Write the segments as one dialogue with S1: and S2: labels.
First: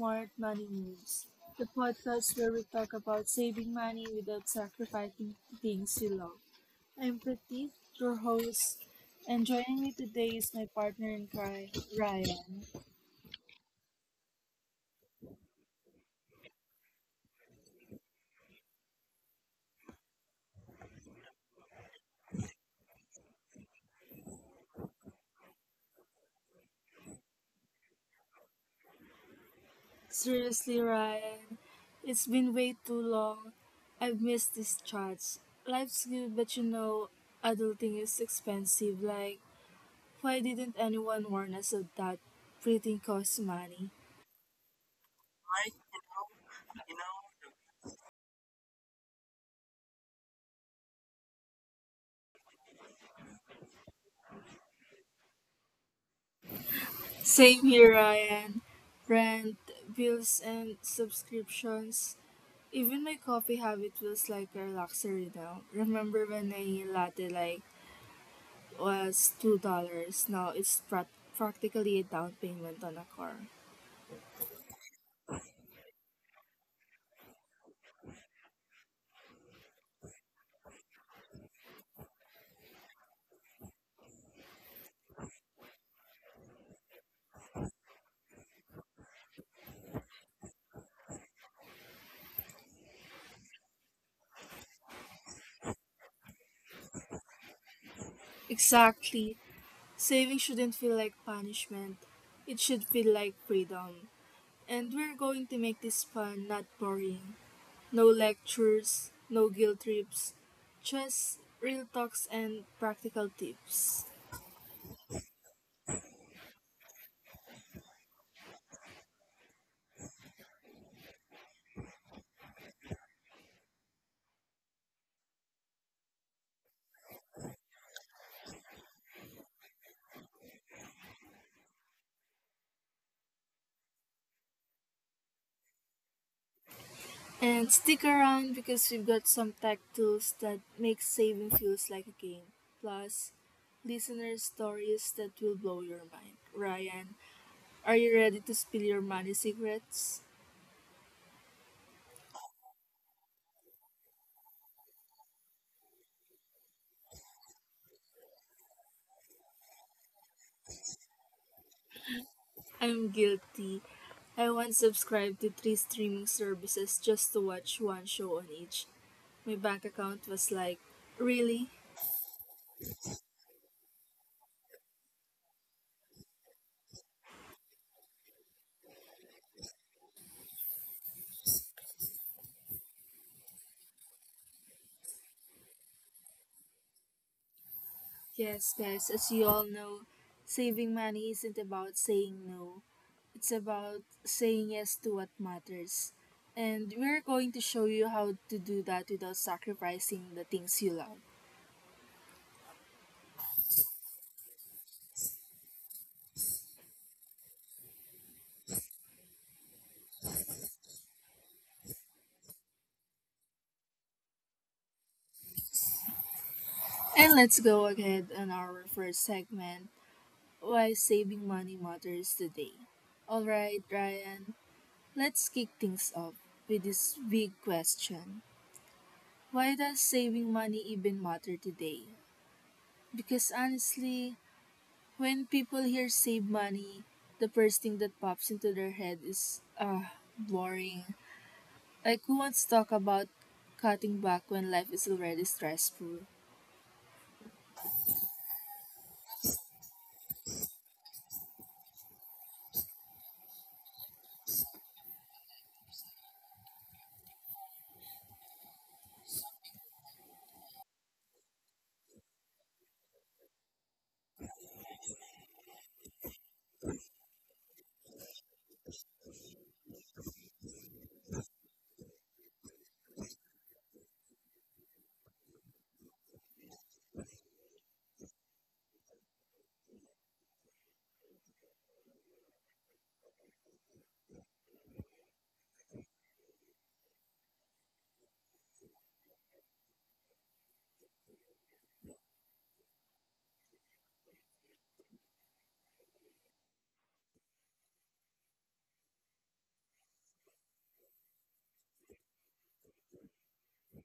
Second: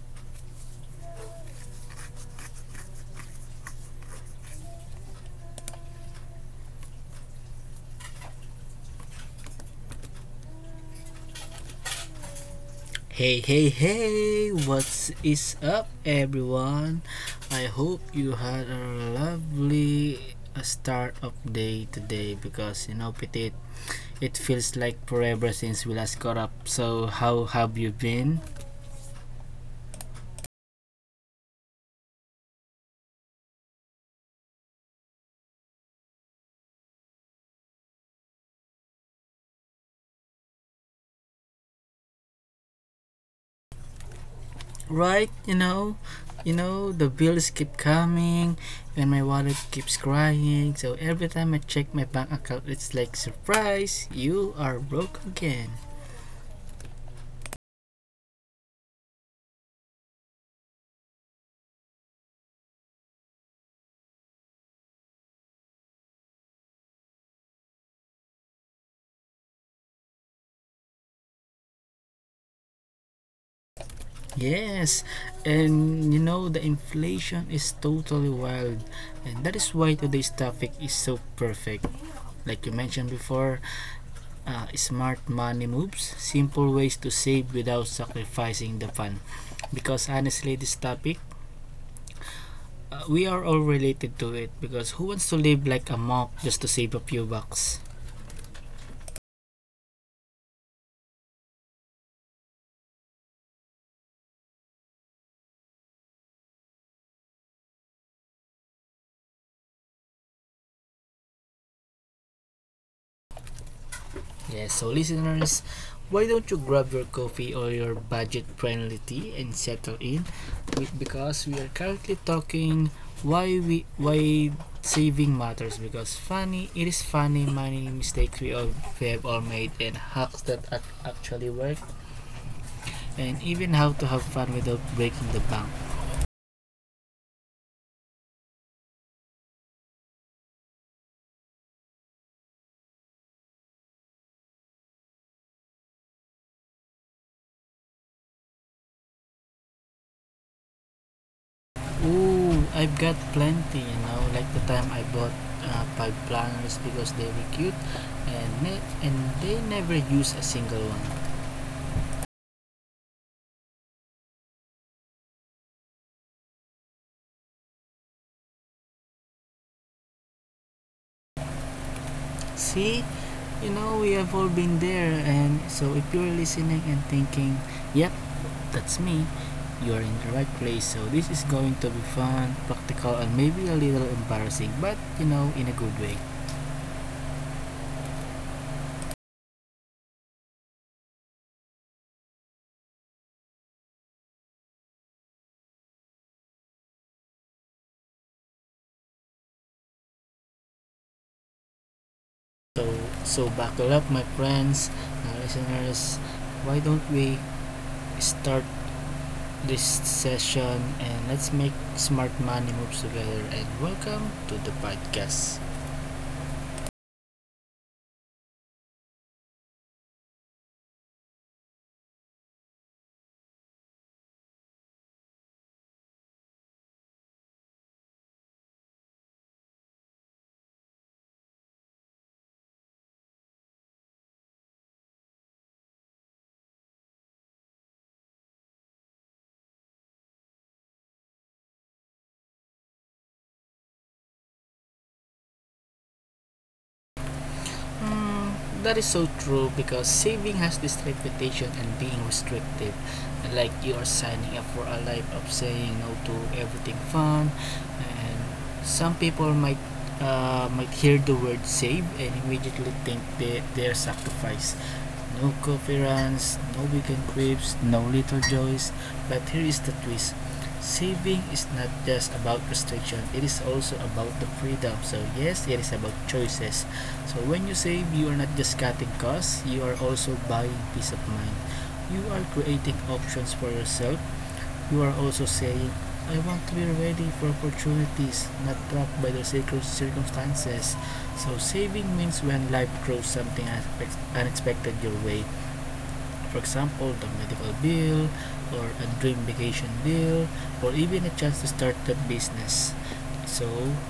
S1: Smart Money Moves, the podcast where we talk about saving money without sacrificing things you love. I'm Pratik, your host, and joining me today is my partner in crime, Ryan.
S2: Hey, hey, hey, what is up, everyone? I hope you had a lovely start of day today because you know, Petit, it feels like forever since we last caught up. So, how have you been?
S1: Seriously, Ryan, it's been way too long. I've missed this chat. Life's good, but you know, adulting is expensive. Like, why didn't anyone warn us of that? Printing costs money.
S2: Right, you know, the bills keep coming and my wallet keeps crying. So, every time I check my bank account, it's like, surprise, you are broke again.
S1: Same here, Ryan. Rent, bills, and subscriptions. Even my coffee habit feels like a luxury now. Remember when a latte like was $2? Now it's practically a down payment on a car.
S2: Yes, and you know the inflation is totally wild, and that is why today's topic is so perfect. Like you mentioned before, smart money moves, simple ways to save without sacrificing the fun. Because honestly, this topic, we are all related to it because who wants to live like a monk just to save a few bucks?
S1: Exactly. Saving shouldn't feel like punishment. It should feel like freedom. And we're going to make this fun, not boring. No lectures, no guilt trips, just real talks and practical tips.
S2: Yes, so listeners, why don't you grab your coffee or your budget friendly tea and settle in with, because we are currently talking why saving matters because funny it is funny many mistakes we have all made and hacks that actually work and even how to have fun without breaking the bank.
S1: And stick around because we've got some tech tools that make saving feels like a game. Plus, listener stories that will blow your mind. Ryan, are you ready to spill your money secrets?
S2: Ooh, I've got plenty, you know, like the time I bought five planners because they were cute and they never use a single one.
S1: I'm guilty. I once subscribed to three streaming services just to watch one show on each. My bank account was like, really?
S2: See, you know, we have all been there. And so, if you're listening and thinking, yep, that's me, you're in the right place. So, this is going to be fun, practical, and maybe a little embarrassing, but you know, in a good way.
S1: Yes, guys, as you all know, saving money isn't about saying no, it's about saying yes to what matters. And we're going to show you how to do that without sacrificing the things you love.
S2: So, so, buckle up, my friends, listeners. Why don't we start this session and let's make smart money moves together? And welcome to the podcast.
S1: And let's go ahead on our first segment, why saving money matters today. Alright, Ryan, let's kick things off with this big question. Why does saving money even matter today? Because honestly, when people hear save money, the first thing that pops into their head is, ah, boring. Like, who wants to talk about cutting back when life is already stressful?
S2: Mm, that is so true because saving has this reputation and being restrictive. Like you are signing up for a life of saying no to everything fun, and some people might hear the word save and immediately think they're sacrificed. No coffee runs, no weekend trips, no little joys. But here is the twist. Saving is not just about restriction, it is also about the freedom. So, yes, it is about choices. So, when you save, you are not just cutting costs, you are also buying peace of mind. You are creating options for yourself. You are also saying, I want to be ready for opportunities, not trapped by the circumstances. So, saving means when life throws something unexpected your way, for example, the medical bill, or a dream vacation bill, or even a chance to start a business. So,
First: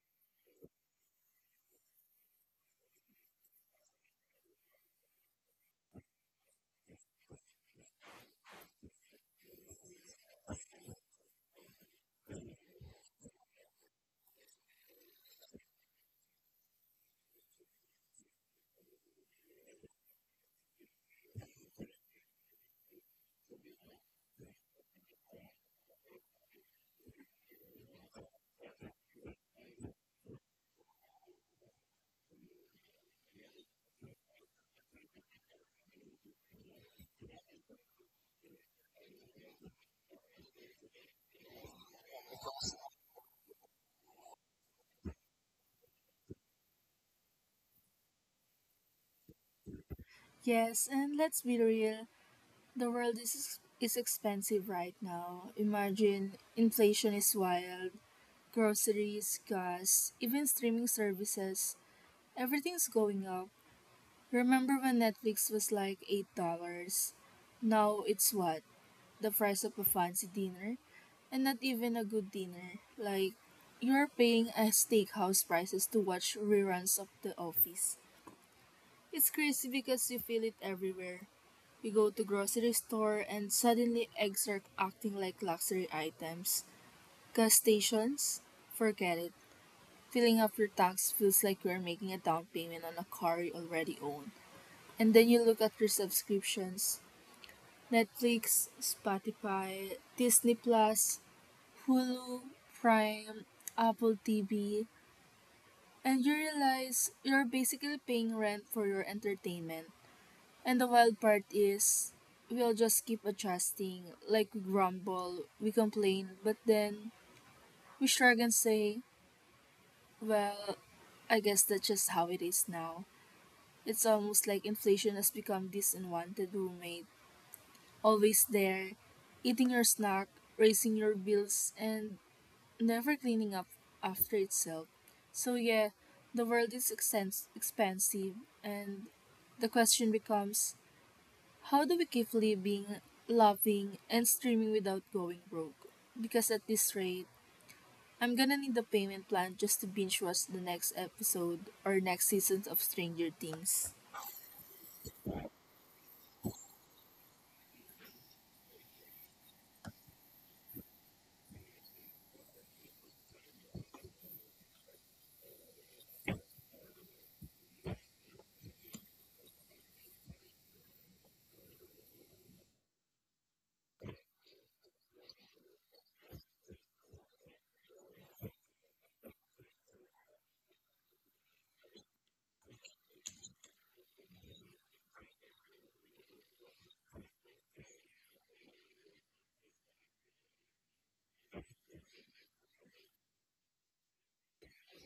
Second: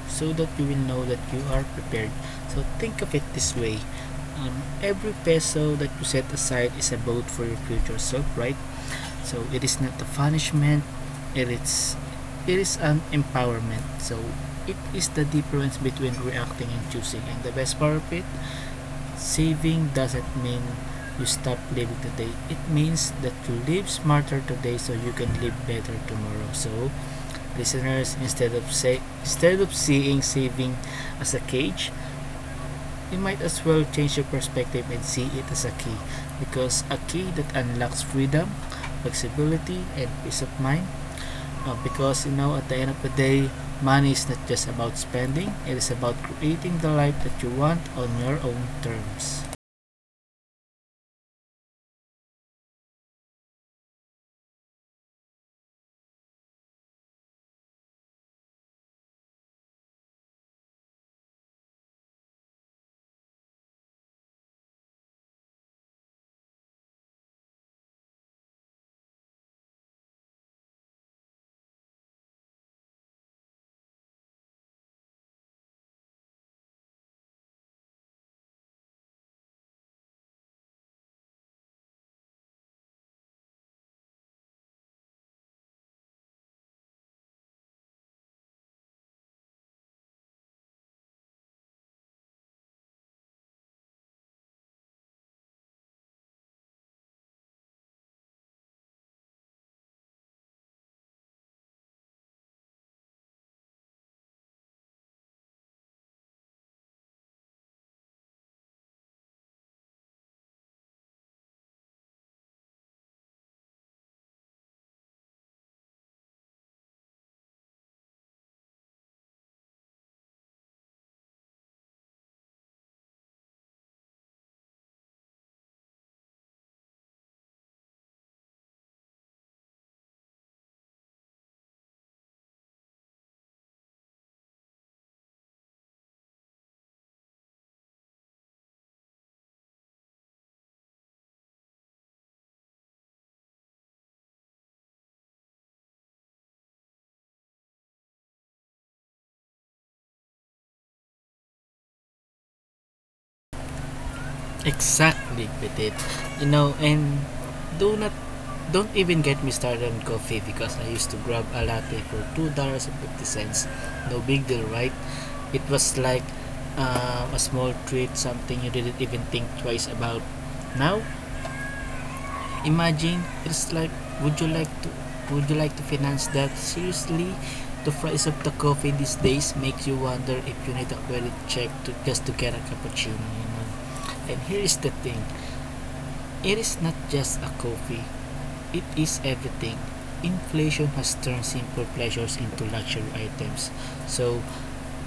S2: so that you will know that you are prepared. So, think of it this way. Every peso that you set aside is a vote for your future self, right? So, it is not a punishment, it is, it is an empowerment. So, it is the difference between reacting and choosing. And the best part of it, saving doesn't mean you stop living today. It means that you live smarter today so you can live better tomorrow. So, listeners, instead of seeing saving as a cage, you might as well change your perspective and see it as a key because a key that unlocks freedom, flexibility, and peace of mind. Because you know, at the end of the day, money is not just about spending; it is about creating the life that you want on your own terms.
S1: Yes, and let's be real, the world is expensive right now. Imagine inflation is wild, groceries, gas, even streaming services, everything's going up. Remember when Netflix was like $8? Now it's what? The price of a fancy dinner? And not even a good dinner. Like, you're paying a steakhouse prices to watch reruns of The Office. It's crazy because you feel it everywhere. You go to grocery store and suddenly eggs are acting like luxury items. Gas stations? Forget it. Filling up your tax feels like you're making a down payment on a car you already own. And then you look at your subscriptions: Netflix, Spotify, Disney Plus, Hulu, Prime, Apple TV, and you realize you're basically paying rent for your entertainment. And the wild part is, we'll just keep adjusting. Like we grumble, we complain, but then we shrug and say, well, I guess that's just how it is now. It's almost like inflation has become this unwanted roommate, always there, eating your snack, raising your bills, and never cleaning up after itself. So yeah, the world is expansive, and the question becomes, how do we keep living, loving, and streaming without going broke? Because at this rate, I'm gonna need a payment plan just to binge watch the next episode or next seasons of Stranger Things.
S2: Exactly, with it. You know, and do not don't even get me started on coffee because I used to grab a latte for $2 and 50 cents. No big deal, right? It was like a small treat, something you didn't even think twice about. Now, imagine it's like, would you like to would you like to finance that? Seriously, the price of the coffee these days makes you wonder if you need a credit check to just to get a cappuccino. You know. And here is the thing. It is not just a coffee, it is everything. Inflation has turned simple pleasures into luxury items. So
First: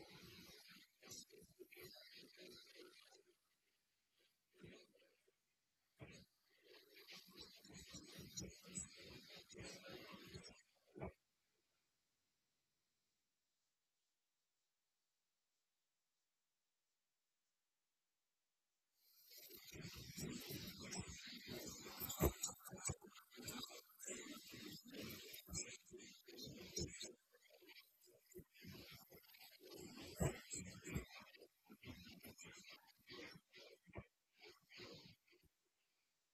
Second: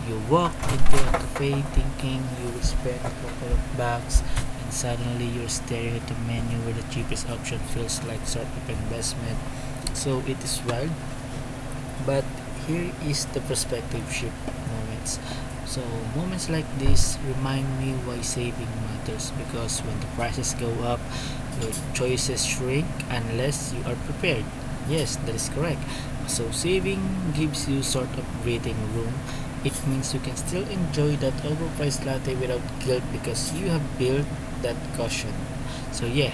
S2: you walk into a cafe thinking you will spend a couple of bucks and suddenly you're staring at a menu where the cheapest option feels like sort of investment. So it is wild. But here is the perspective shift moments. So moments like this remind me why saving matters because when the prices go up, your choices shrink unless you are prepared. Yes, that is correct. So saving gives you sort of breathing room. It means you can still enjoy that overpriced latte without guilt because you have built that caution. So yeah,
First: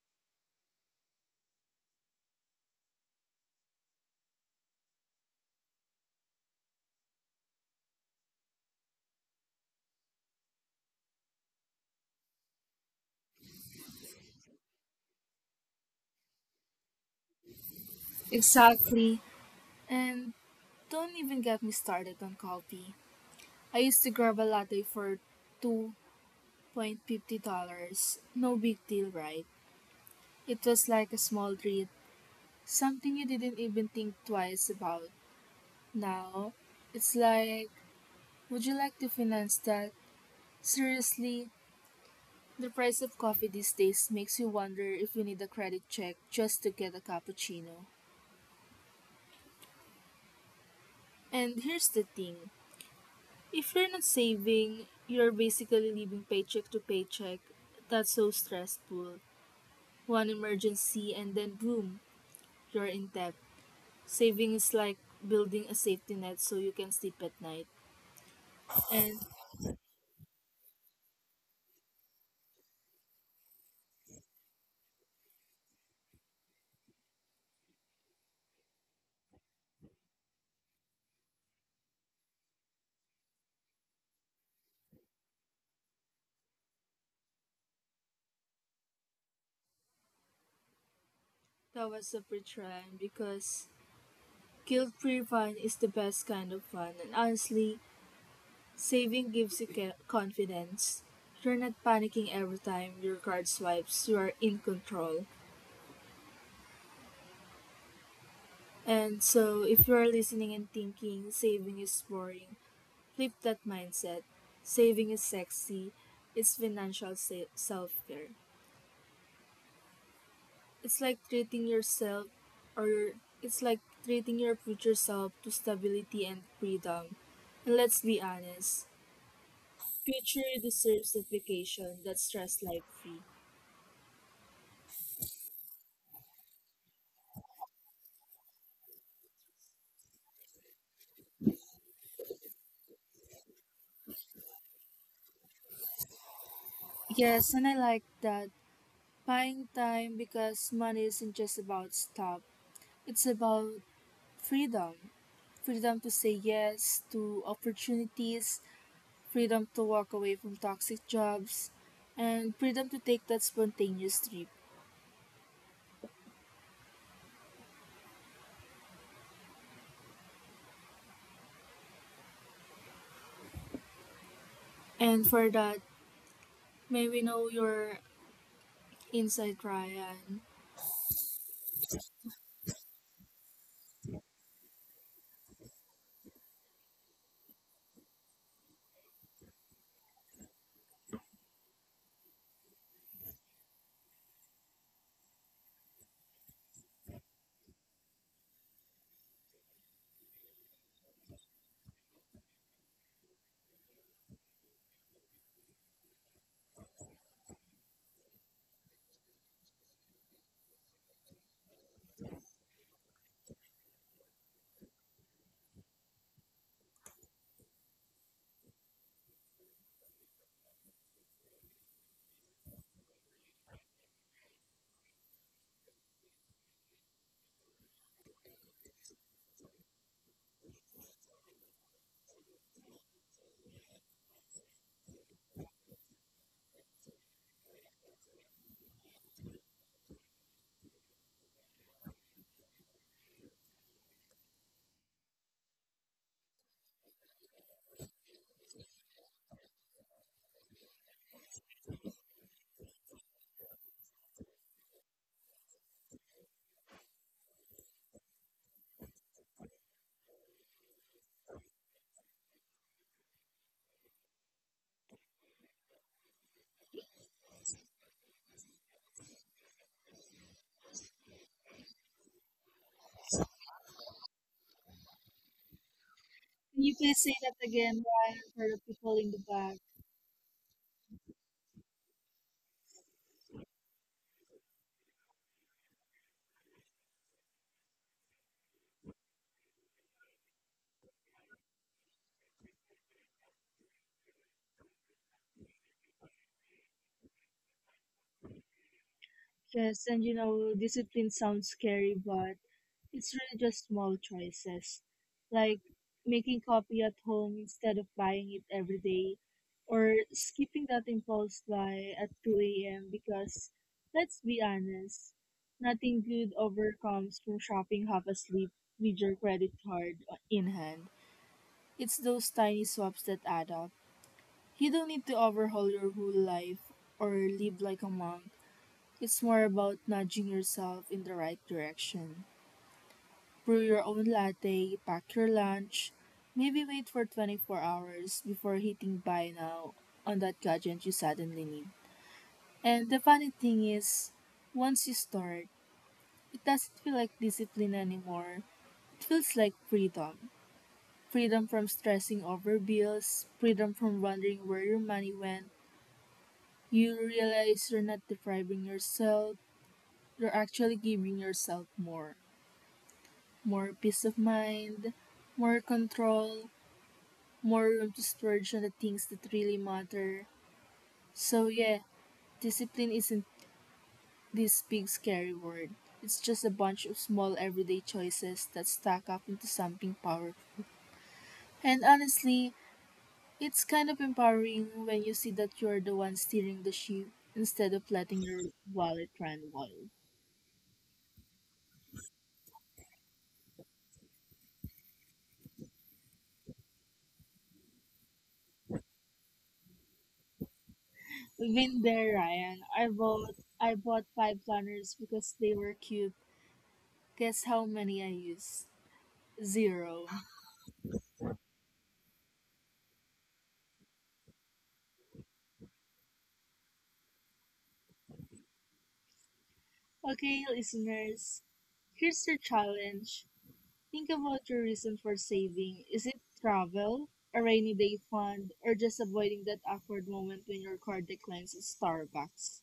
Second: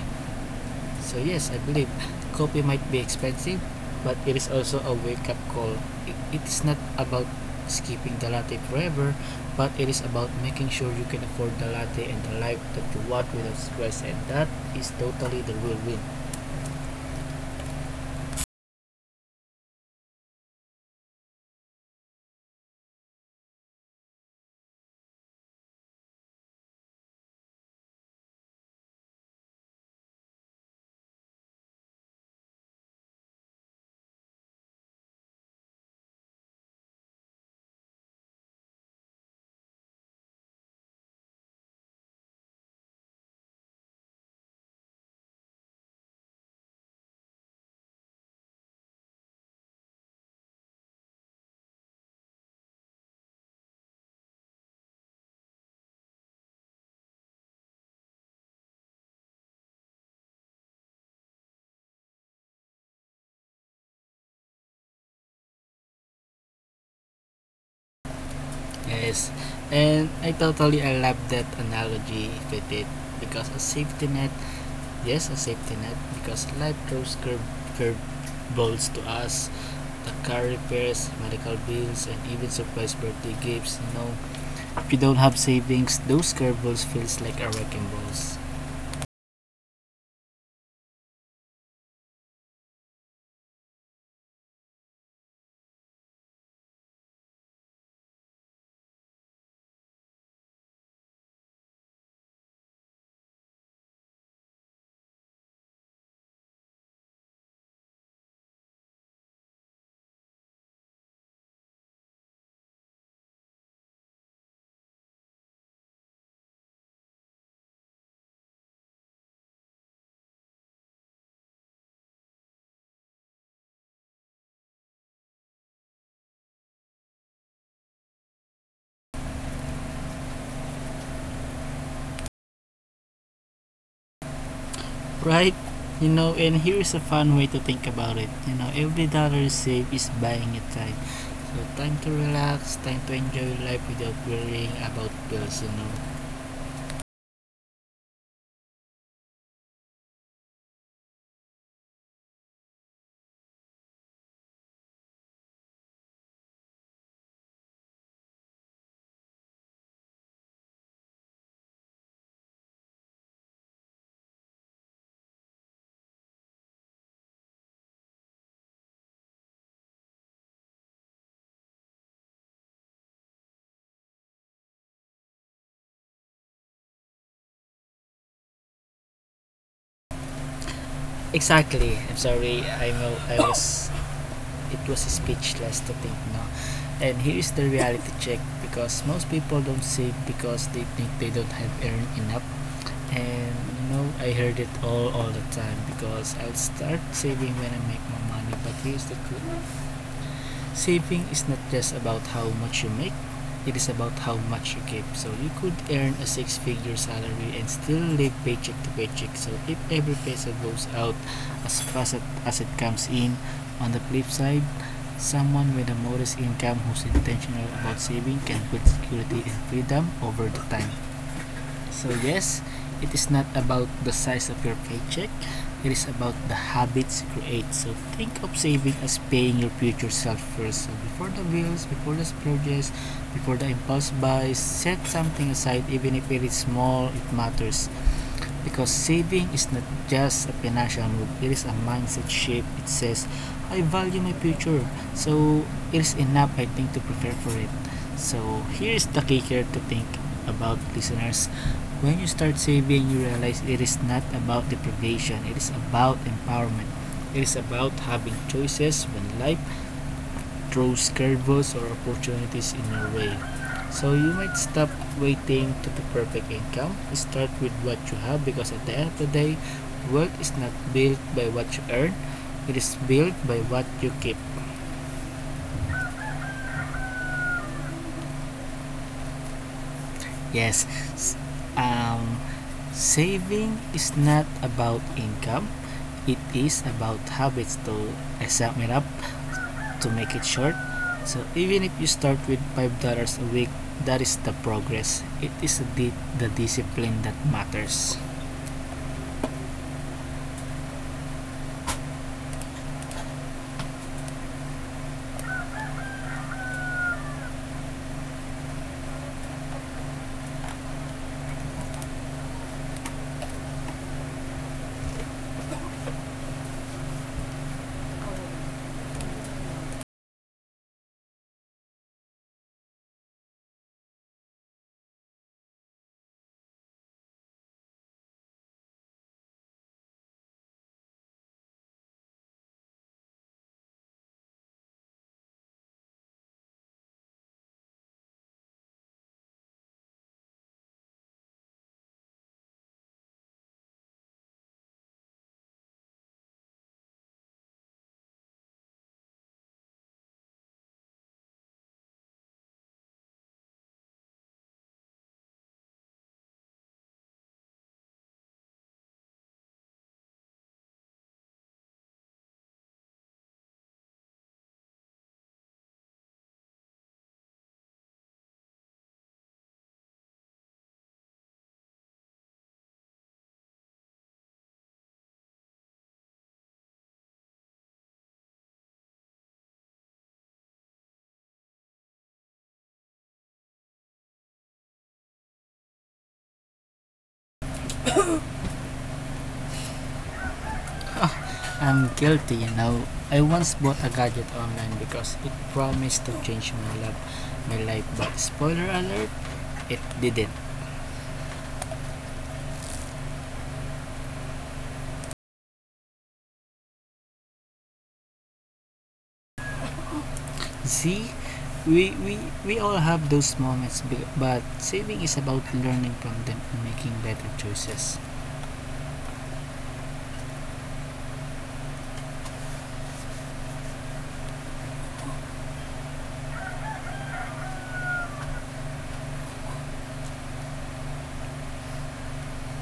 S2: so yes, I believe coffee might be expensive, but it is also a wake-up call. It is not about skipping the latte forever, but it is about making sure you can afford the latte and the life that you want without stress, and that is totally the real win.
S1: Exactly. And don't even get me started on coffee. I used to grab a latte for two point fifty dollars. No big deal, right? It was like a small treat, something you didn't even think twice about. Now, it's like, would you like to finance that? Seriously, the price of coffee these days makes you wonder if you need a credit check just to get a cappuccino. And here's the thing, if you're not saving, you're basically living paycheck to paycheck. That's so stressful. One emergency and then boom, you're in debt. Saving is like building a safety net so you can sleep at night. And
S2: Yes, and I love that analogy with it because a safety net, yes, a safety net because life throws curve balls to us. The car repairs, medical bills, and even surprise birthday gifts, you know. If you don't have savings, those curveballs feels like a wrecking balls.
S1: that was a big because guilt-free fun is the best kind of fun, and honestly, saving gives you confidence. You're not panicking every time your card swipes. You are in control. And so, if you are listening and thinking saving is boring, flip that mindset. Saving is sexy. It's financial self-care. It's like treating yourself, or it's like treating your future self to stability and freedom. And let's be honest, future deserves a vacation that's stress like free.
S2: Right? You know, and here is a fun way to think about it. You know, every dollar you save is buying you time. So time to relax, time to enjoy life without worrying about bills, you know.
S1: Yes, and I like that. Buying time because money isn't just about stuff. It's about freedom. Freedom to say yes to opportunities, freedom to walk away from toxic jobs, and freedom to take that spontaneous trip. And for that, may we know your insight, Ryan.
S2: Exactly. I'm sorry. I know I was it was speechless to think, no. And here is the reality check because most people don't save because they think they don't have earned enough, and you know I heard it all the time because I'll start saving when I make more money. But here's the truth, saving is not just about how much you make, it is about how much you keep. So you could earn a six figure salary and still live paycheck to paycheck so if every peso goes out as fast as- it comes in. On the flip side, someone with a modest income who's intentional about saving can build security and freedom over the time. So yes, it is not about the size of your paycheck. It is about the habits you create. So think of saving as paying your future self first. So before the bills, before the splurges, before the impulse buys, set something aside even if it is small, it matters. Because saving is not just a financial move, it is a mindset shift. It says, I value my future, so it is enough, I think, to prepare for it. So, here is the key here to think about, listeners. When you start saving, you realize it is not about deprivation, it is about empowerment. It is about having choices when life throws curveballs or opportunities in your way. So you might stop waiting to the perfect income. Start with what you have because at the end of the day, wealth is not built by what you earn. It is built by what you keep.
S1: Can you please say that again, Ryan, for the people in the back?
S2: Yes. Um, Saving is not about income. It is about habits to I sum it up to make it short. So even if you start with $5 a week, that is the progress. It is the discipline that matters.
S1: Yes, and you know, discipline sounds scary, but it's really just small choices, like making coffee at home instead of buying it every day, or skipping that impulse buy at 2 a.m. because, let's be honest, nothing good ever comes from shopping half asleep with your credit card in hand. It's those tiny swaps that add up. You don't need to overhaul your whole life or live like a monk. It's more about nudging yourself in the right direction. Brew your own latte, pack your lunch, maybe wait for 24 hours before hitting buy now on that gadget you suddenly need. And the funny thing is, once you start, it doesn't feel like discipline anymore. It feels like freedom. Freedom from stressing over bills, freedom from wondering where your money went. You realize you're not depriving yourself, you're actually giving yourself more. More peace of mind, more control, more room to splurge on the things that really matter. So, yeah, discipline isn't this big scary word. It's just a bunch of small everyday choices that stack up into something powerful. And honestly, it's kind of empowering when you see that you're the one steering the ship instead of letting your wallet run wild.
S2: I'm guilty, you know. I once bought a gadget online because it promised to change my life. But spoiler alert, it didn't.
S1: Been there, Ryan. I bought five planners because they were cute. Guess how many I used? Zero.
S2: See, we all have those moments, but saving is about learning from them and making better choices.
S1: Okay, listeners, here's your challenge. Think about your reason for saving. Is it travel, a rainy day fund, or just avoiding that awkward moment when your card declines at Starbucks?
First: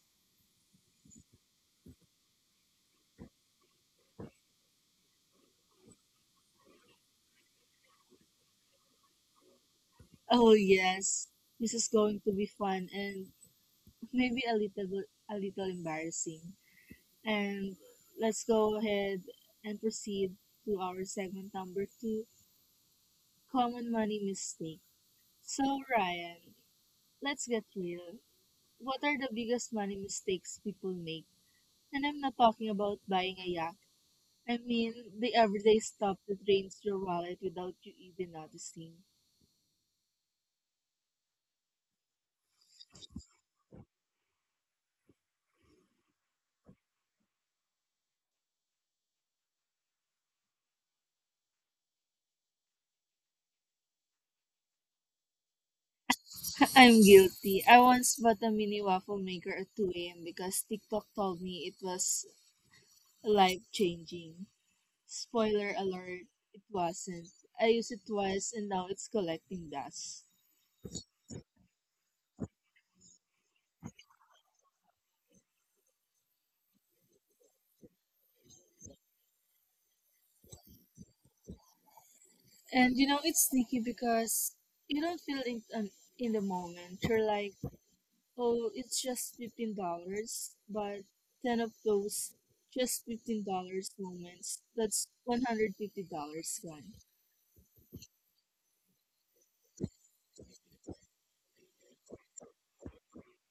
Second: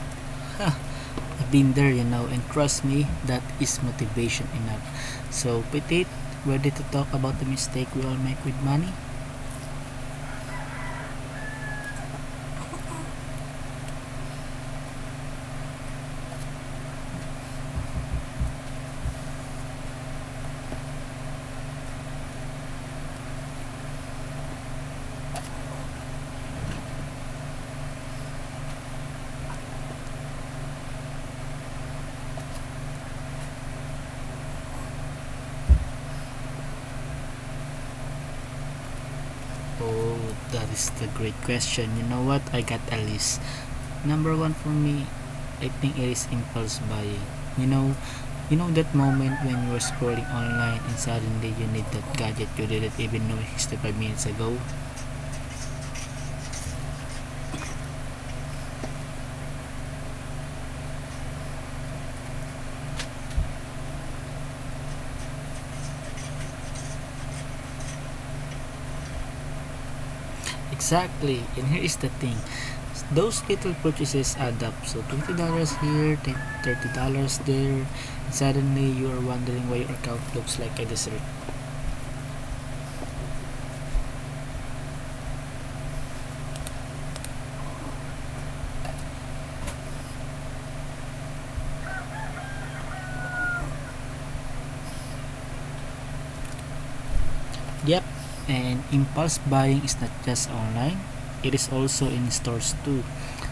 S2: I've been there, you know, and trust me, that is motivation enough. So, Petit, ready to talk about the mistake we all make with money?
S1: Oh yes, this is going to be fun and maybe a little embarrassing. And let's go ahead and proceed to our segment number two, common money mistake. So Ryan, let's get real. What are the biggest money mistakes people make? And I'm not talking about buying a yacht. I mean, the everyday stuff that drains your wallet without you even noticing.
S2: Oh, that is the great question. You know what? I got a list. Number one for me, I think it is impulse buying. You know, you know that moment when you are scrolling online and suddenly you need that gadget you didn't even know 5 minutes ago?
S1: I'm guilty. I once bought a mini waffle maker at 2 a.m. because TikTok told me it was life changing. Spoiler alert, it wasn't. I used it twice and now it's collecting dust.
S2: Exactly. And here is the thing. Those little purchases add up. So $20 here, then $30 there. Suddenly you are wondering why your account looks like a desert.
S1: And you know, it's sneaky because you don't feel it in the moment. You're like, oh, it's just $15, but ten of those just $15 moments. That's $150 gone.
S2: Yep, and impulse buying is not just online, it is also in stores too.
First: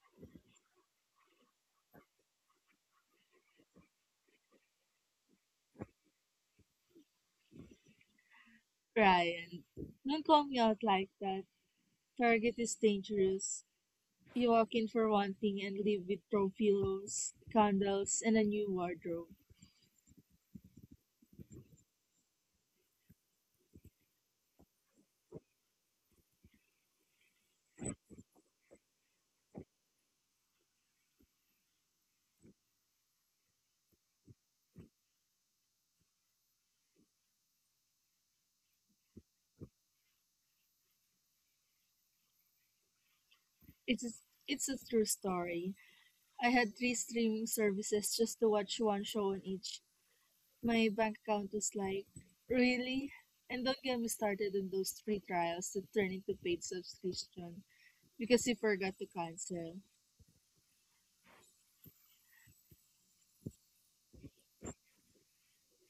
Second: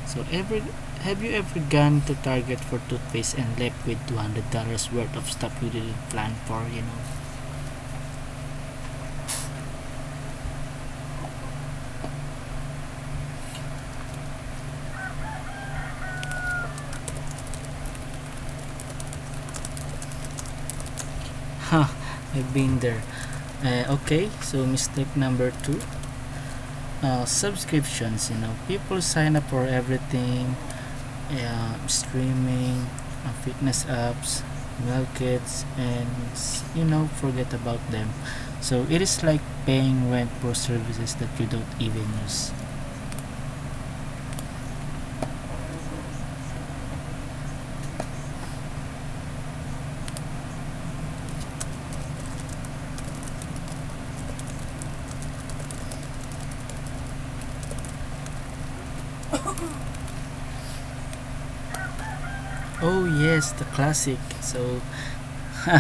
S2: So ever have you ever gone to Target for toothpaste and left with $200 worth of stuff you didn't plan for, you know?
S1: Ryan, don't call me out like that. Target is dangerous. You walk in for one thing and leave with throw pillows, candles, and a new wardrobe.
S2: Huh, I've been there. Okay, so mistake number two, subscriptions. You know, people sign up for everything, yeah, streaming, fitness apps, meal kits, and you know, forget about them. So it is like paying rent for services that you don't even use.
S1: It's a, it's a true story. I had three streaming services just to watch one show on each. My bank account was like, really? And don't get me started on those free trials that turn into paid subscription because you forgot to cancel.
S2: Oh yes, the classic. So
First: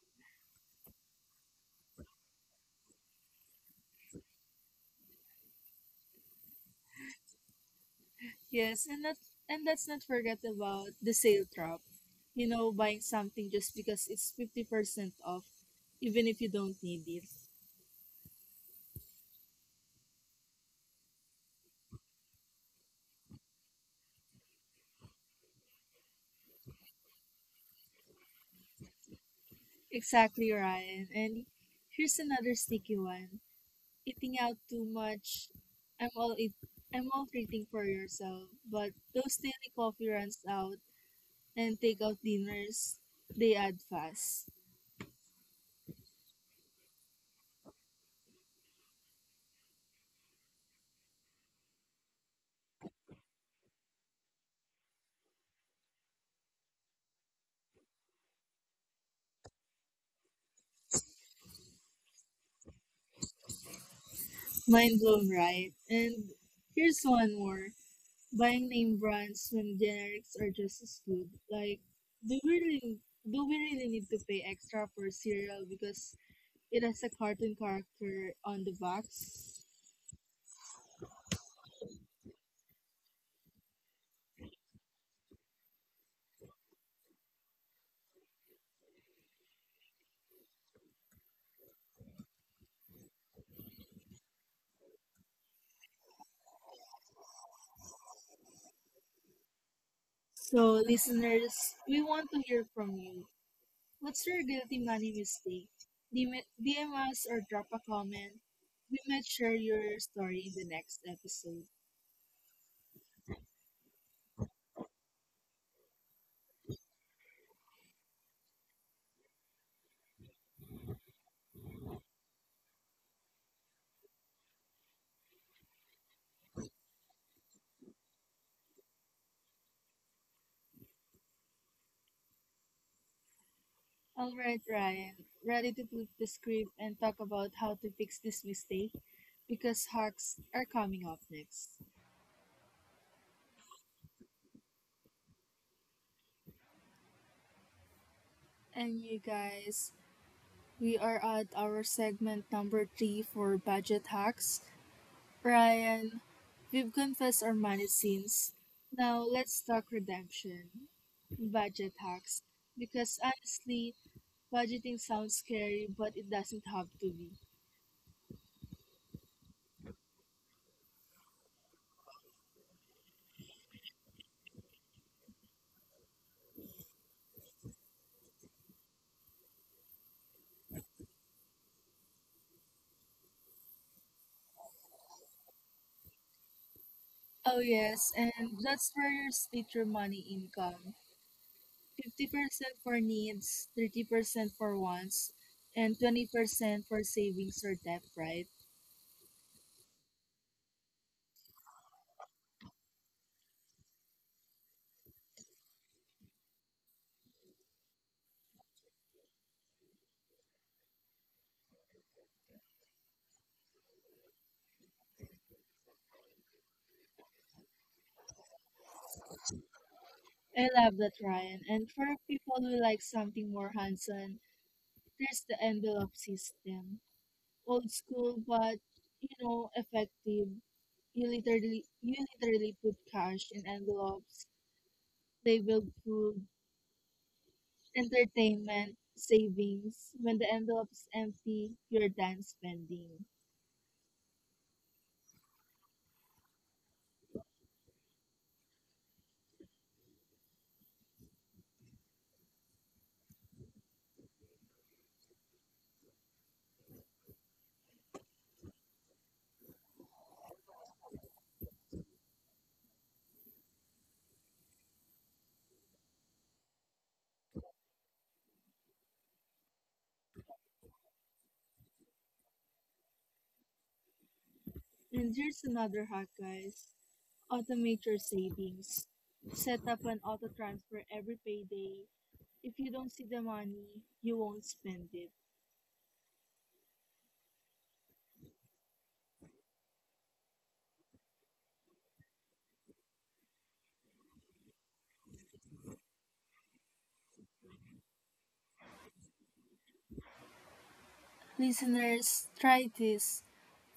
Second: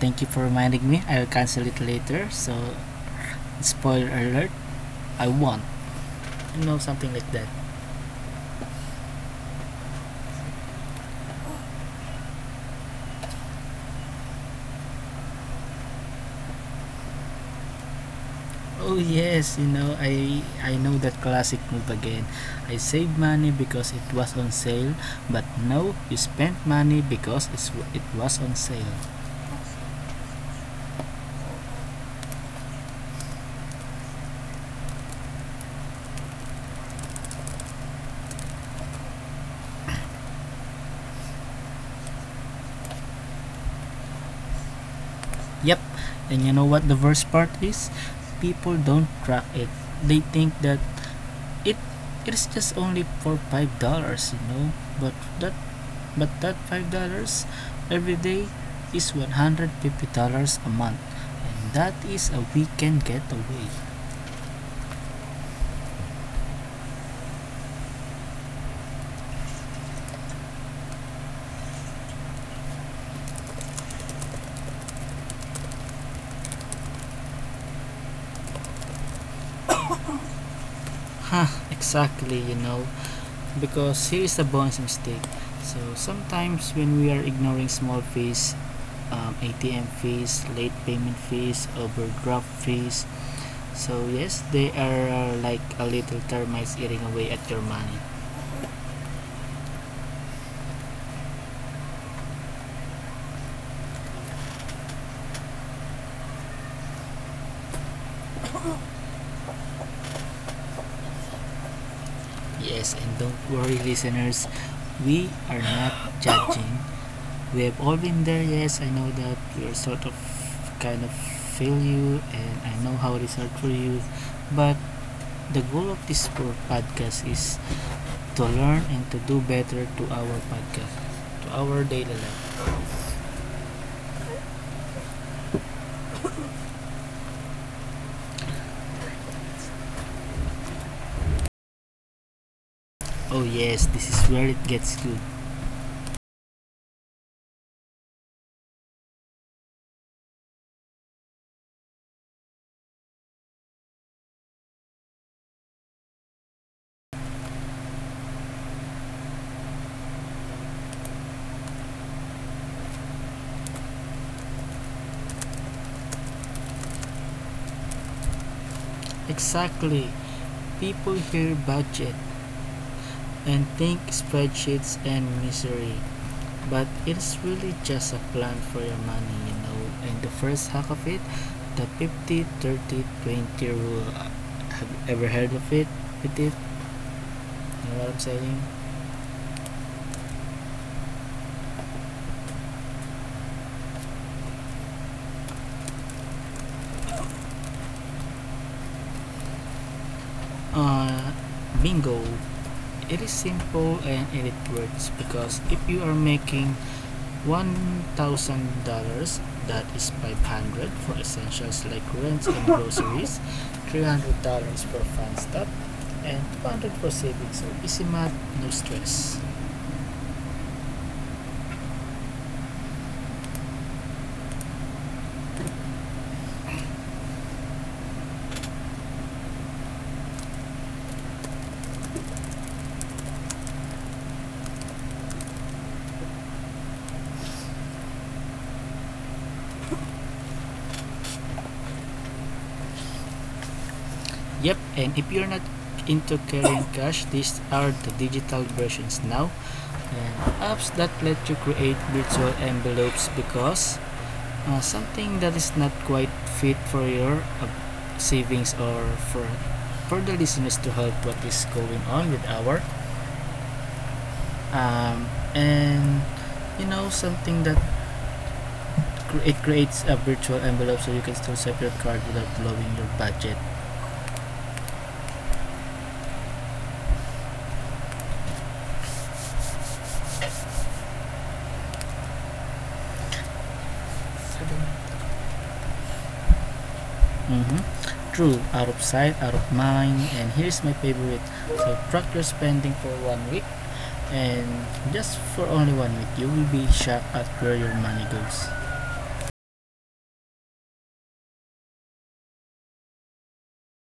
S2: thank you for reminding me. I'll cancel it later. So spoiler alert, I won. You know, something like that.
S1: Yes, and let's not forget about the sale trap. You know, buying something just because it's 50% off, even if you don't need it.
S2: Oh yes, you know, I know that classic move again. I saved money because it was on sale, but no, you spent money because it was on sale.
S1: Exactly, Ryan. And here's another sticky one. Eating out too much. I'm all eat, I'm all treating for yourself, but those daily coffee runs out and takeout dinners, they add fast.
S2: Yep. And you know what the worst part is? People don't track it. They think that it it is just only for five dollars. But that that $5 every day is $150 a month, and that is a weekend getaway.
S1: Mind blown, right? And here's one more. Buying name brands when generics are just as good. Like, do we really, do we really need to pay extra for cereal because it has a cartoon character on the box?
S2: Exactly. Because here is a bonus mistake. So sometimes when we are ignoring small fees, ATM fees, late payment fees, overdraft fees. So yes, they are like a little termites eating away at your money.
S1: So, listeners, we want to hear from you. What's your guilty money mistake? DM DM us or drop a comment. We might share your story in the next episode.
S2: Yes, and don't worry, listeners, we are not judging. We have all been there. Yes, I know that we are sort of kind of feel you, and I know how it is hard for you. But the goal of this podcast is to learn and to do better to our podcast, to our daily life.
S1: All right, Ryan. Ready to flip the script and talk about how to fix this mistake? Because hacks are coming up next.
S2: Oh, yes, this is where it gets good.
S1: And you guys, we are at our segment number three for budget hacks. Ryan, we've confessed our money sins. Now let's talk redemption, budget hacks. Because honestly, budgeting sounds scary, but it doesn't have to be.
S2: Exactly. People hear budget and think spreadsheets and misery, but it's really just a plan for your money. And the first hack of it, the 50/30/20 30 20 rule. Have you ever heard of it? With it?
S1: Oh
S2: You know what
S1: yes,
S2: I'm
S1: and
S2: saying?
S1: that's where your split your money income. 50% for needs, 30% for wants, and 20% for savings or debt, right?
S2: Uh, bingo. It is simple and it works because if you are making $1,000, that is 500 for essentials like rents and groceries, $300 for fun stuff, and 200 for savings. So easy math, no stress.
S1: I love that, Ryan. And for people who like something more hands-on, there's the envelope system. Old school, but, you know, effective. You literally put cash in envelopes, labeled food, entertainment, savings. When the envelope's empty, you're done spending.
S2: Yep, and if you're not into carrying cash, these are the digital versions now, and apps that let you create virtual envelopes because something that is not quite fit for your savings, or for for the listeners to help what is going on with our um, and you know something that it creates a virtual envelope so you can still swipe your card without blowing your budget.
S1: And here's another hack, guys. Automate your savings. Set up an auto transfer every payday. If you don't see the money, you won't
S2: Mm-hmm.
S1: spend it.
S2: True. Out of sight, out of mind. And here's my favorite. So track your spending for one week, and just for only one week, you will be shocked at where your money goes.
S1: Listeners, try this.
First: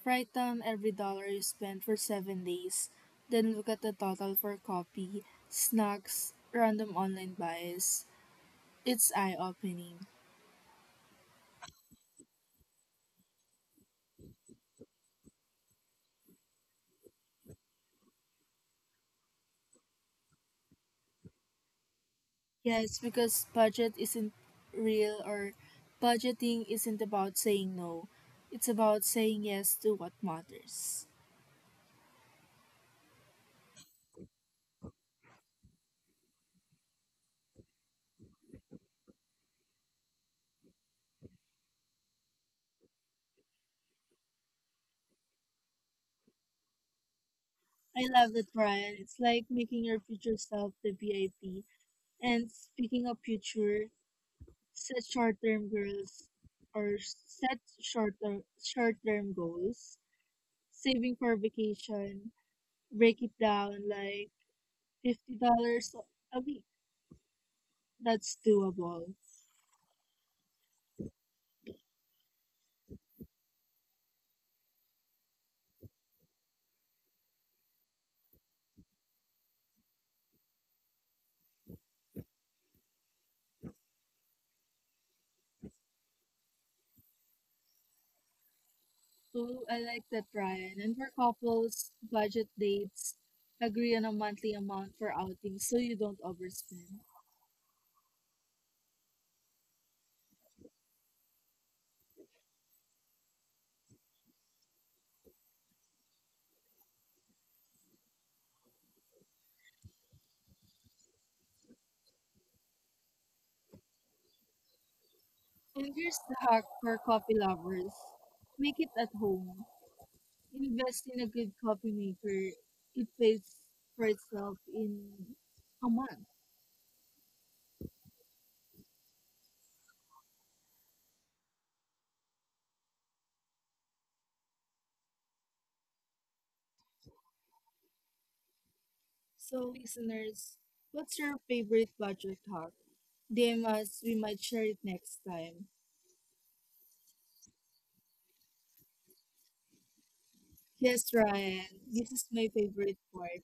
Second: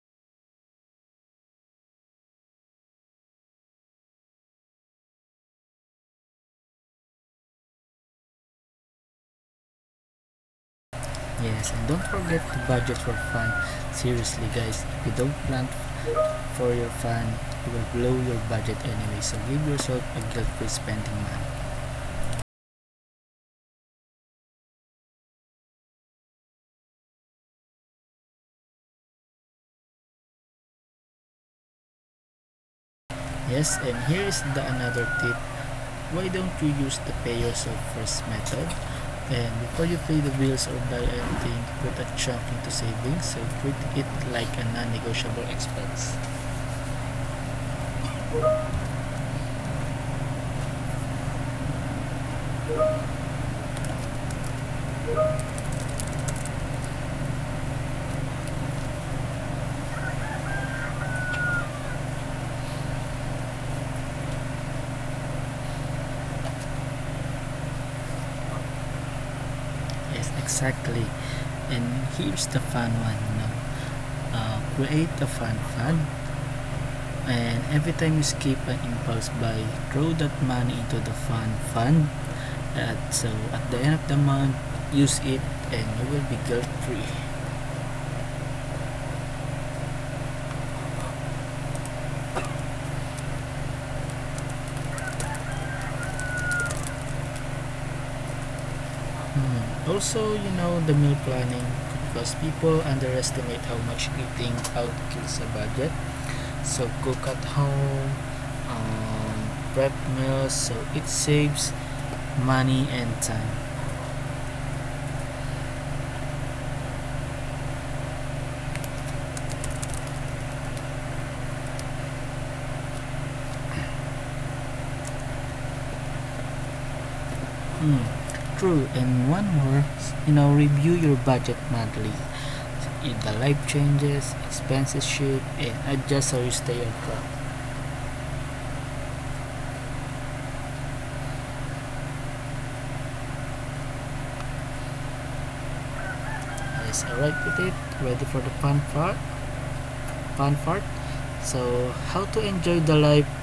S1: Write down every dollar you spend for 7 days. Then look at the total for coffee, snacks, random online buys. It's eye opening.
S2: Yes, and don't forget to budget for fun. Seriously, guys, if you don't plan for your fun, you will blow your budget anyway, so give yourself a guilt-free spending money.
S1: Yes, because real or budgeting isn't about saying no. It's about saying yes to what matters.
S2: Yes, and here is the another tip. Why don't you use the pay yourself first method? And before you pay the bills or buy anything, put a chunk into savings. So treat it like a non-negotiable expense.
S1: I love that, Brian. It's like making your future self the VIP. And speaking of future, set short-term goals set short-term goals. Saving for vacation, break it down like $50 a week. That's doable.
S2: Yes, exactly. And here's the fun one. No? Create a fun fund. And every time you skip an impulse buy, throw that money into the fun fund. So at the end of the month, use it and you will be guilt-free.
S1: So I like that, Brian. And for couples, budget dates, agree on a monthly amount for outings so you don't overspend.
S2: Mm. Also, you know, the meal planning, because people underestimate how much eating out kills a budget. So cook at home, um, prep meals, so it saves money and time.
S1: And here's the hack for coffee lovers. Make it at home. Invest in a good coffee maker. It pays for itself in a month.
S2: Mm. True. And one more, you know, review your budget monthly. If the life changes, expenses shift, and adjust so you stay on track.
S1: So listeners, what's your favorite budget hack? DM us, we might share it next time.
S2: Yes, alright with it. Ready for the fun part? Fun part.
S1: Yes, Ryan,
S2: So,
S1: this is
S2: how to
S1: my
S2: enjoy
S1: favorite
S2: the life?
S1: part.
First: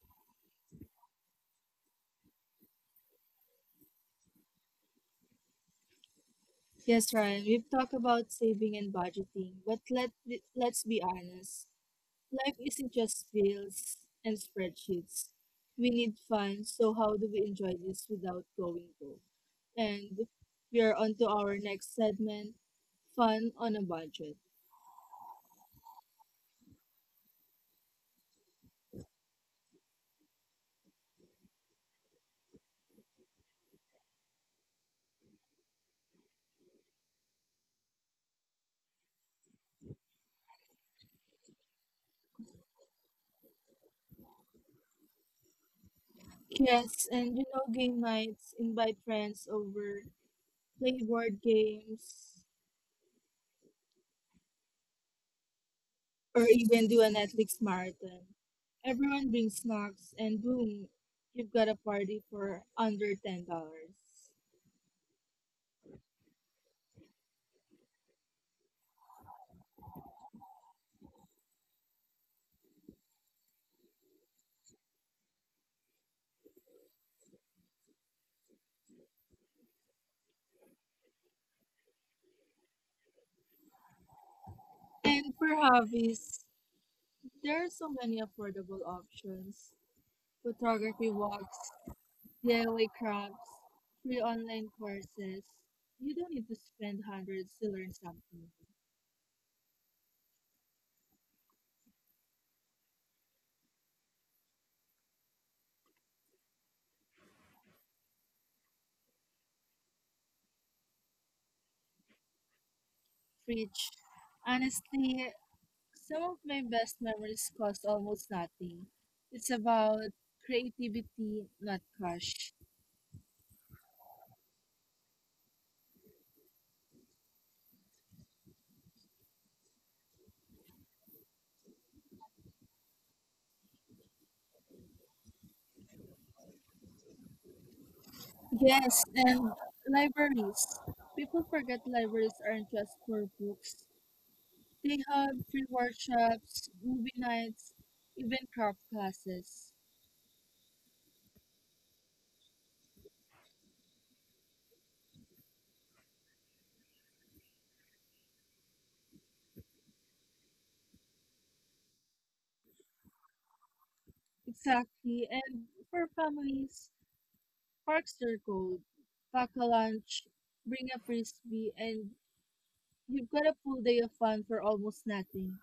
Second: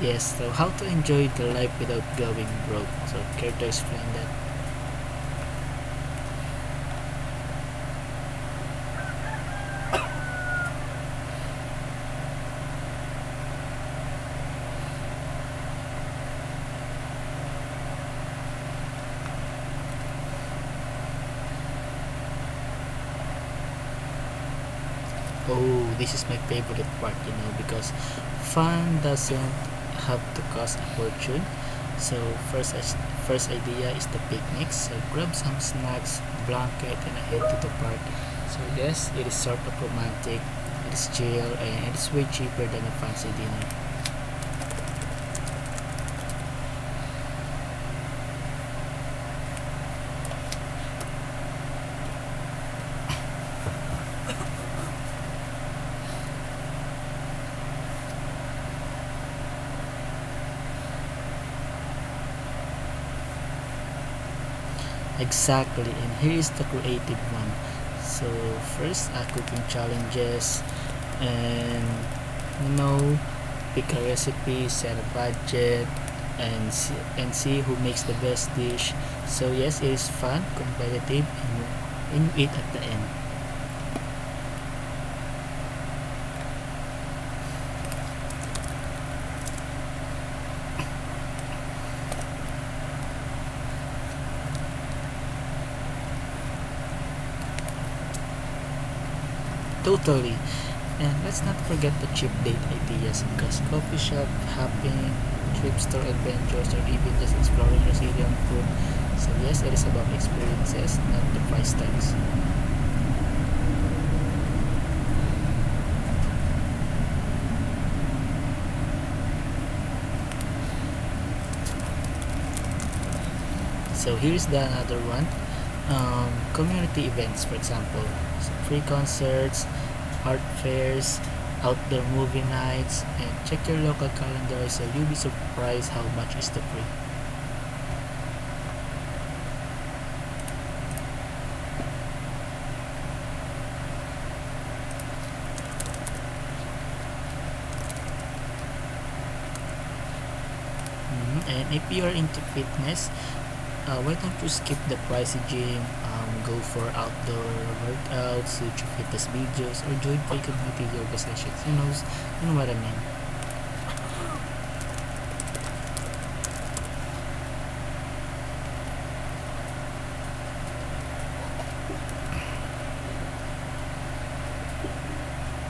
S2: Yes, so how to enjoy the life without going broke. So care to explain that?
S1: Yes, Ryan, we've talked about saving and budgeting, but let's be honest. Life isn't just bills and spreadsheets. We need fun, so how do we enjoy this without going broke? And we are on to our next segment, fun on a budget.
S2: Oh, this is my favorite part, because fun doesn't have to cost a fortune. So first, first idea is the picnics. So grab some snacks, blanket, and head to the park. So yes, it is sort of romantic. It is chill and it is way cheaper than a fancy dinner.
S1: Yes, and you know, game nights, invite friends over, play board games, or even do a Netflix marathon. Everyone brings snacks, and boom, you've got a party for under $10.
S2: Exactly, and here is the creative one. So first, cooking challenges. And you know pick a recipe, set a budget, and and see who makes the best dish. So yes, it is fun, competitive, and you eat at the end.
S1: And for hobbies, there are so many affordable options. Photography walks, DIY crafts, free online courses. You don't need to spend hundreds to learn something.
S2: Totally. And let's not forget the cheap date ideas, because coffee shop hopping, trip store adventures, or even just exploring Brazilian food. So yes, it is about experiences, not the price tags.
S1: Preach. Honestly, some of my best memories cost almost nothing. It's about creativity, not cash.
S2: So here's the another one. um, community events, for example, free concerts, art fairs, outdoor movie nights, and check your local calendar, so you'll be surprised how much is the free.
S1: Yes, and libraries. People forget libraries aren't just for books. They have free workshops, movie nights, even craft classes.
S2: Mm-hmm. And if you're into fitness, why don't you skip the pricey gym, go for outdoor workouts, YouTube fitness videos, or join free community yoga sessions? You know what I mean.
S1: Exactly. And for families, parks are gold. Pack a lunch, bring a frisbee, and you've got a full day of fun for almost nothing.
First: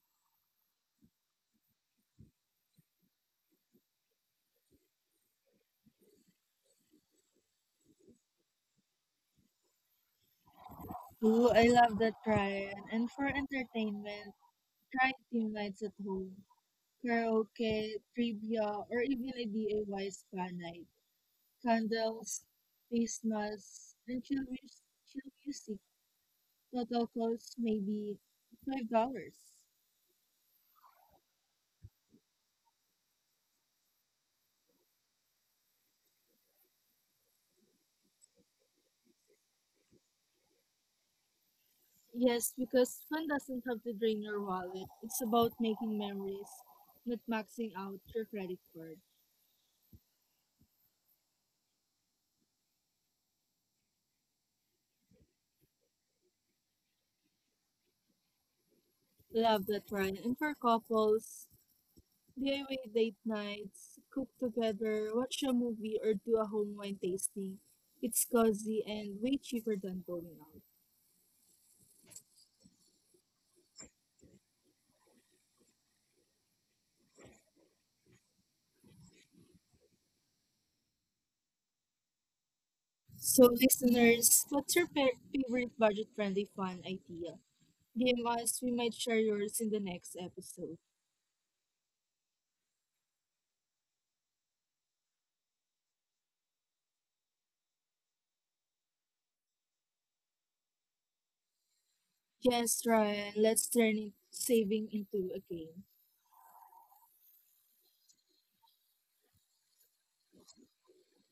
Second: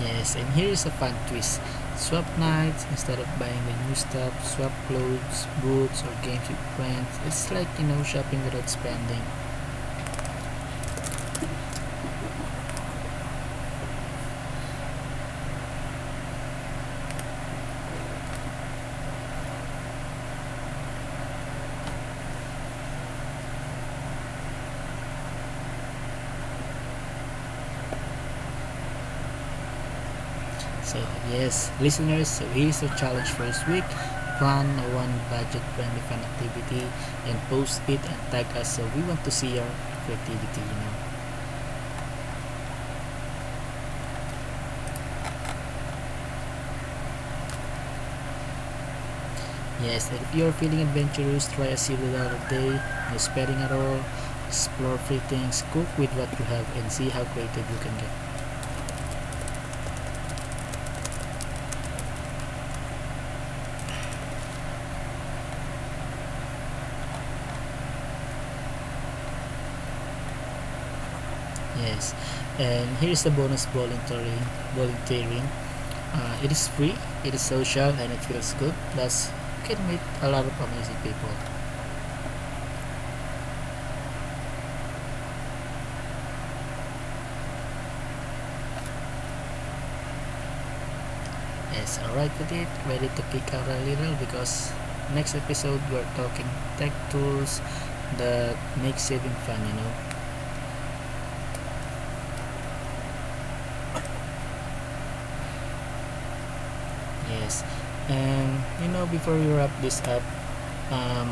S2: Yes, and here is a fun twist. Swap nights, instead of buying the new stuff, swap clothes, books, or games with friends. It's like, shopping without spending.
S1: Ooh, I love that, Ryan. And for entertainment, try team nights at home, karaoke, trivia, or even a DIY spa night. Candles, face masks, and chill, chill music. Total cost maybe $5.
S2: So, yes, listeners, so here's a challenge for this week. Plan one budget friendly fun activity and post it and tag us, so we want to see your creativity.
S1: Yes, because fun doesn't have to drain your wallet. It's about making memories, not maxing out your credit card.
S2: Yes, and if you're feeling adventurous, try a $0 a day, no spending at all. Explore free things, cook with what you have, and see how creative you can get.
S1: Love that, Ryan. And for couples, DIY date nights, cook together, watch a movie, or do a home wine tasting. It's cozy and way cheaper than going out.
S2: Yes, and here is the bonus volunteering. Volunteering, it is free, it is social, and it feels good. Plus, you can meet a lot of amazing people.
S1: So, listeners, what's your favorite budget-friendly fun idea? DM us. We might share yours in the next episode.
S2: Yes, alright with it. Ready to kick out a little, because next episode we're talking tech tools that make saving fun.
S1: Yes, Ryan, saving into a game.
S2: Yes, and before we wrap this up, um,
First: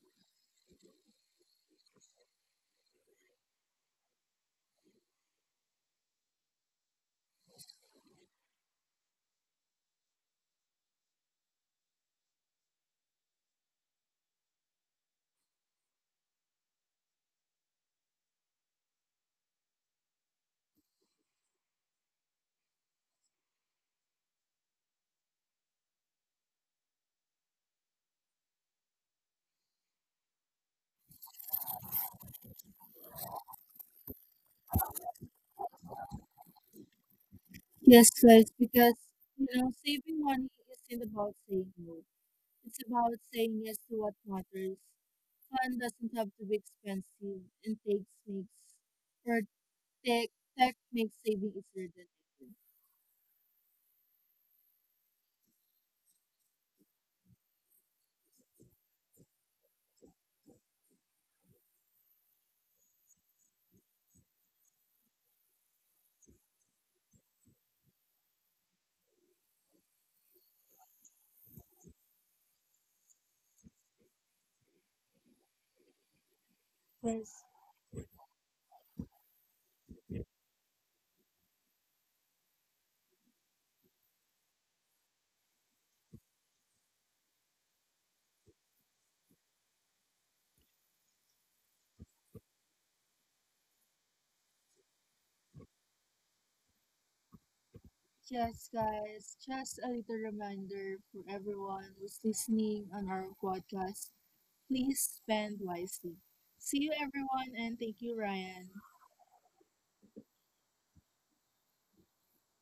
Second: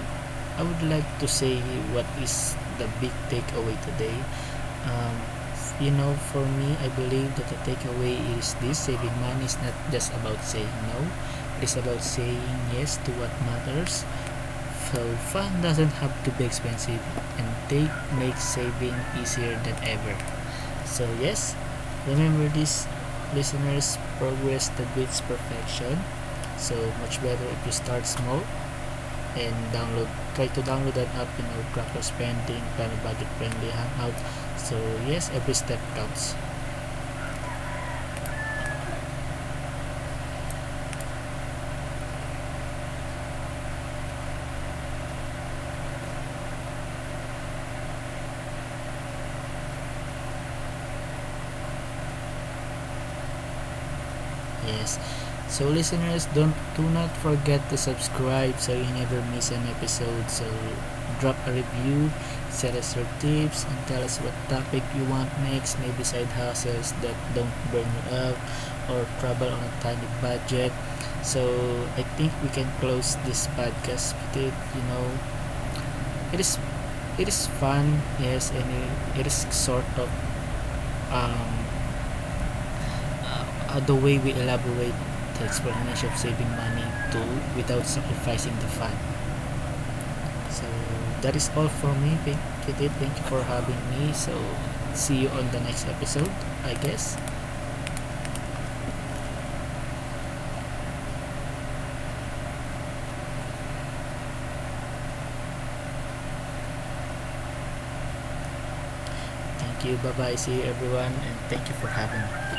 S2: I would like to say what is the big takeaway today. um, for me, I believe that the takeaway is this: saving money is not just about saying no, it is about saying yes to what matters. So fun doesn't have to be expensive, and take makes saving easier than ever. So yes, remember this, listeners: progress that beats perfection. So much better if you start small, and download try to download that app, trackers spending, plan a budget friendly hangout. So yes, every step counts.
S1: Yes, guys, because you know, saving money isn't about saying no. It's about saying yes to what matters. Fun doesn't have to be expensive, and takes makes or tech tech makes saving easier than ever.
S2: Yes, so listeners, don't, do not forget to subscribe so you never miss an episode. So drop a review, send us your tips, and tell us what topic you want next. Maybe side hustles that don't burn you out, or travel on a tiny budget. So I think we can close this podcast with it you know it is It
S1: Yes.
S2: is fun, yes, and it is sort of um, the way we elaborate the explanation of saving money too, without sacrificing the fun. So that is all for me. Thank you for having me. So see you on the next episode, I guess.
S1: Yes, guys, just a little reminder for everyone who's listening on our podcast. Please spend wisely. See you, everyone, and thank you, Ryan.
S2: Thank you. Bye bye. See you, everyone, and thank you for having me.